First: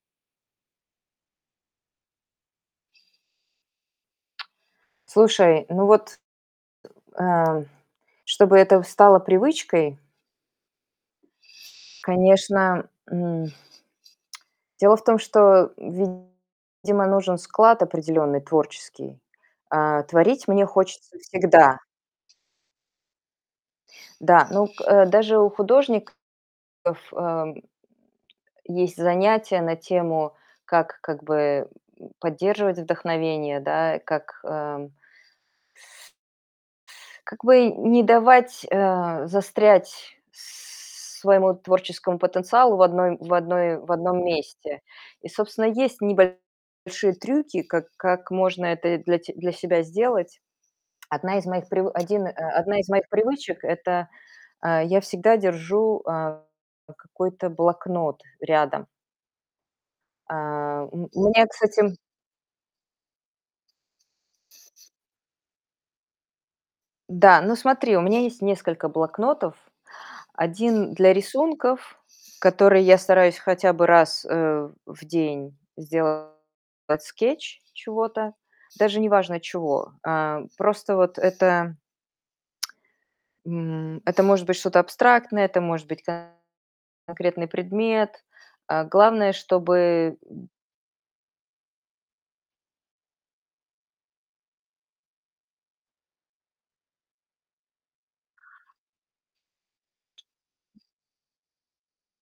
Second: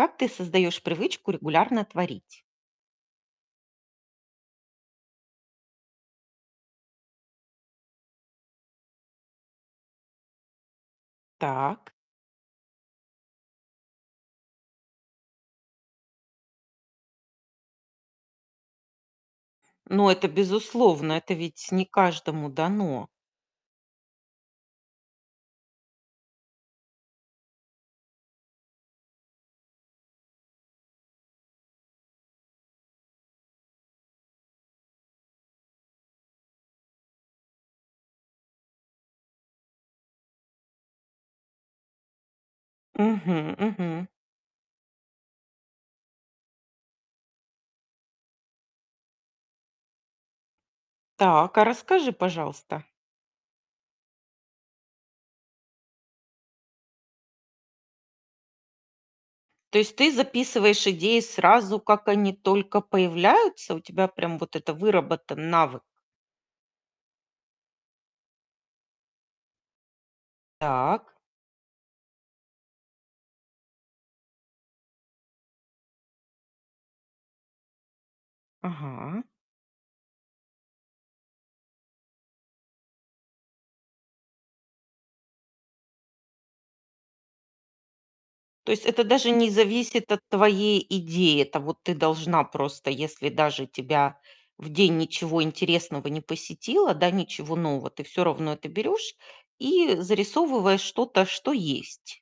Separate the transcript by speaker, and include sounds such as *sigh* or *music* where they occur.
Speaker 1: Как ты создаёшь привычку регулярно творить?
Speaker 2: Слушай, ну, вот, *grunts* э, чтобы это стало привычкой
Speaker 1: Так.
Speaker 2: конечно, м *smacks lips* дело в том, что, видимо, нужен склад, определенный, творческий. А
Speaker 1: Ну, это
Speaker 2: творить мне
Speaker 1: безусловно.
Speaker 2: хочется
Speaker 1: Это ведь
Speaker 2: всегда.
Speaker 1: не каждому дано.
Speaker 2: Да, ну, к э, даже у художников, эм э, есть занятия на тему: как как бы, м, поддерживать вдохновение, да, как, ам как бы не давать, э, застрять своему творческому потенциалу в одной м в
Speaker 1: Мгм,
Speaker 2: одной в
Speaker 1: мгм.
Speaker 2: дном месте. И, собственно, есть небольшие трюки, как как можно это для те для себя сделать. 1 из
Speaker 1: Так, а
Speaker 2: моих прив
Speaker 1: расскажи,
Speaker 2: 1, э, 1
Speaker 1: пожалуйста.
Speaker 2: из моих привычек- это, э, я всегда держу, э, какой-то блокнот рядом.
Speaker 1: То есть ты
Speaker 2: А,
Speaker 1: записываешь
Speaker 2: у м
Speaker 1: идеи
Speaker 2: у меня,
Speaker 1: сразу,
Speaker 2: кстати
Speaker 1: как они только появляются? У тебя прям вот это выработан навык.
Speaker 2: Да, ну, смотри, у меня есть несколько блокнотов. 1 для
Speaker 1: Так.
Speaker 2: рисунков, которые я стараюсь хотя бы раз, э, в день сделать скетч чего-то, даже
Speaker 1: Ага.
Speaker 2: неважно чего, э, просто вот это. М, это может быть что-то абстрактное, это может быть конкретный предмет.
Speaker 1: То
Speaker 2: Э,
Speaker 1: есть это даже
Speaker 2: главное,
Speaker 1: не зависит
Speaker 2: чтобы
Speaker 1: от твоей идеи. Это вот ты должна просто, если даже тебя в день ничего интересного не посетило, да, ничего нового, ты всё равно это берёшь и зарисовываешь что-то, что есть.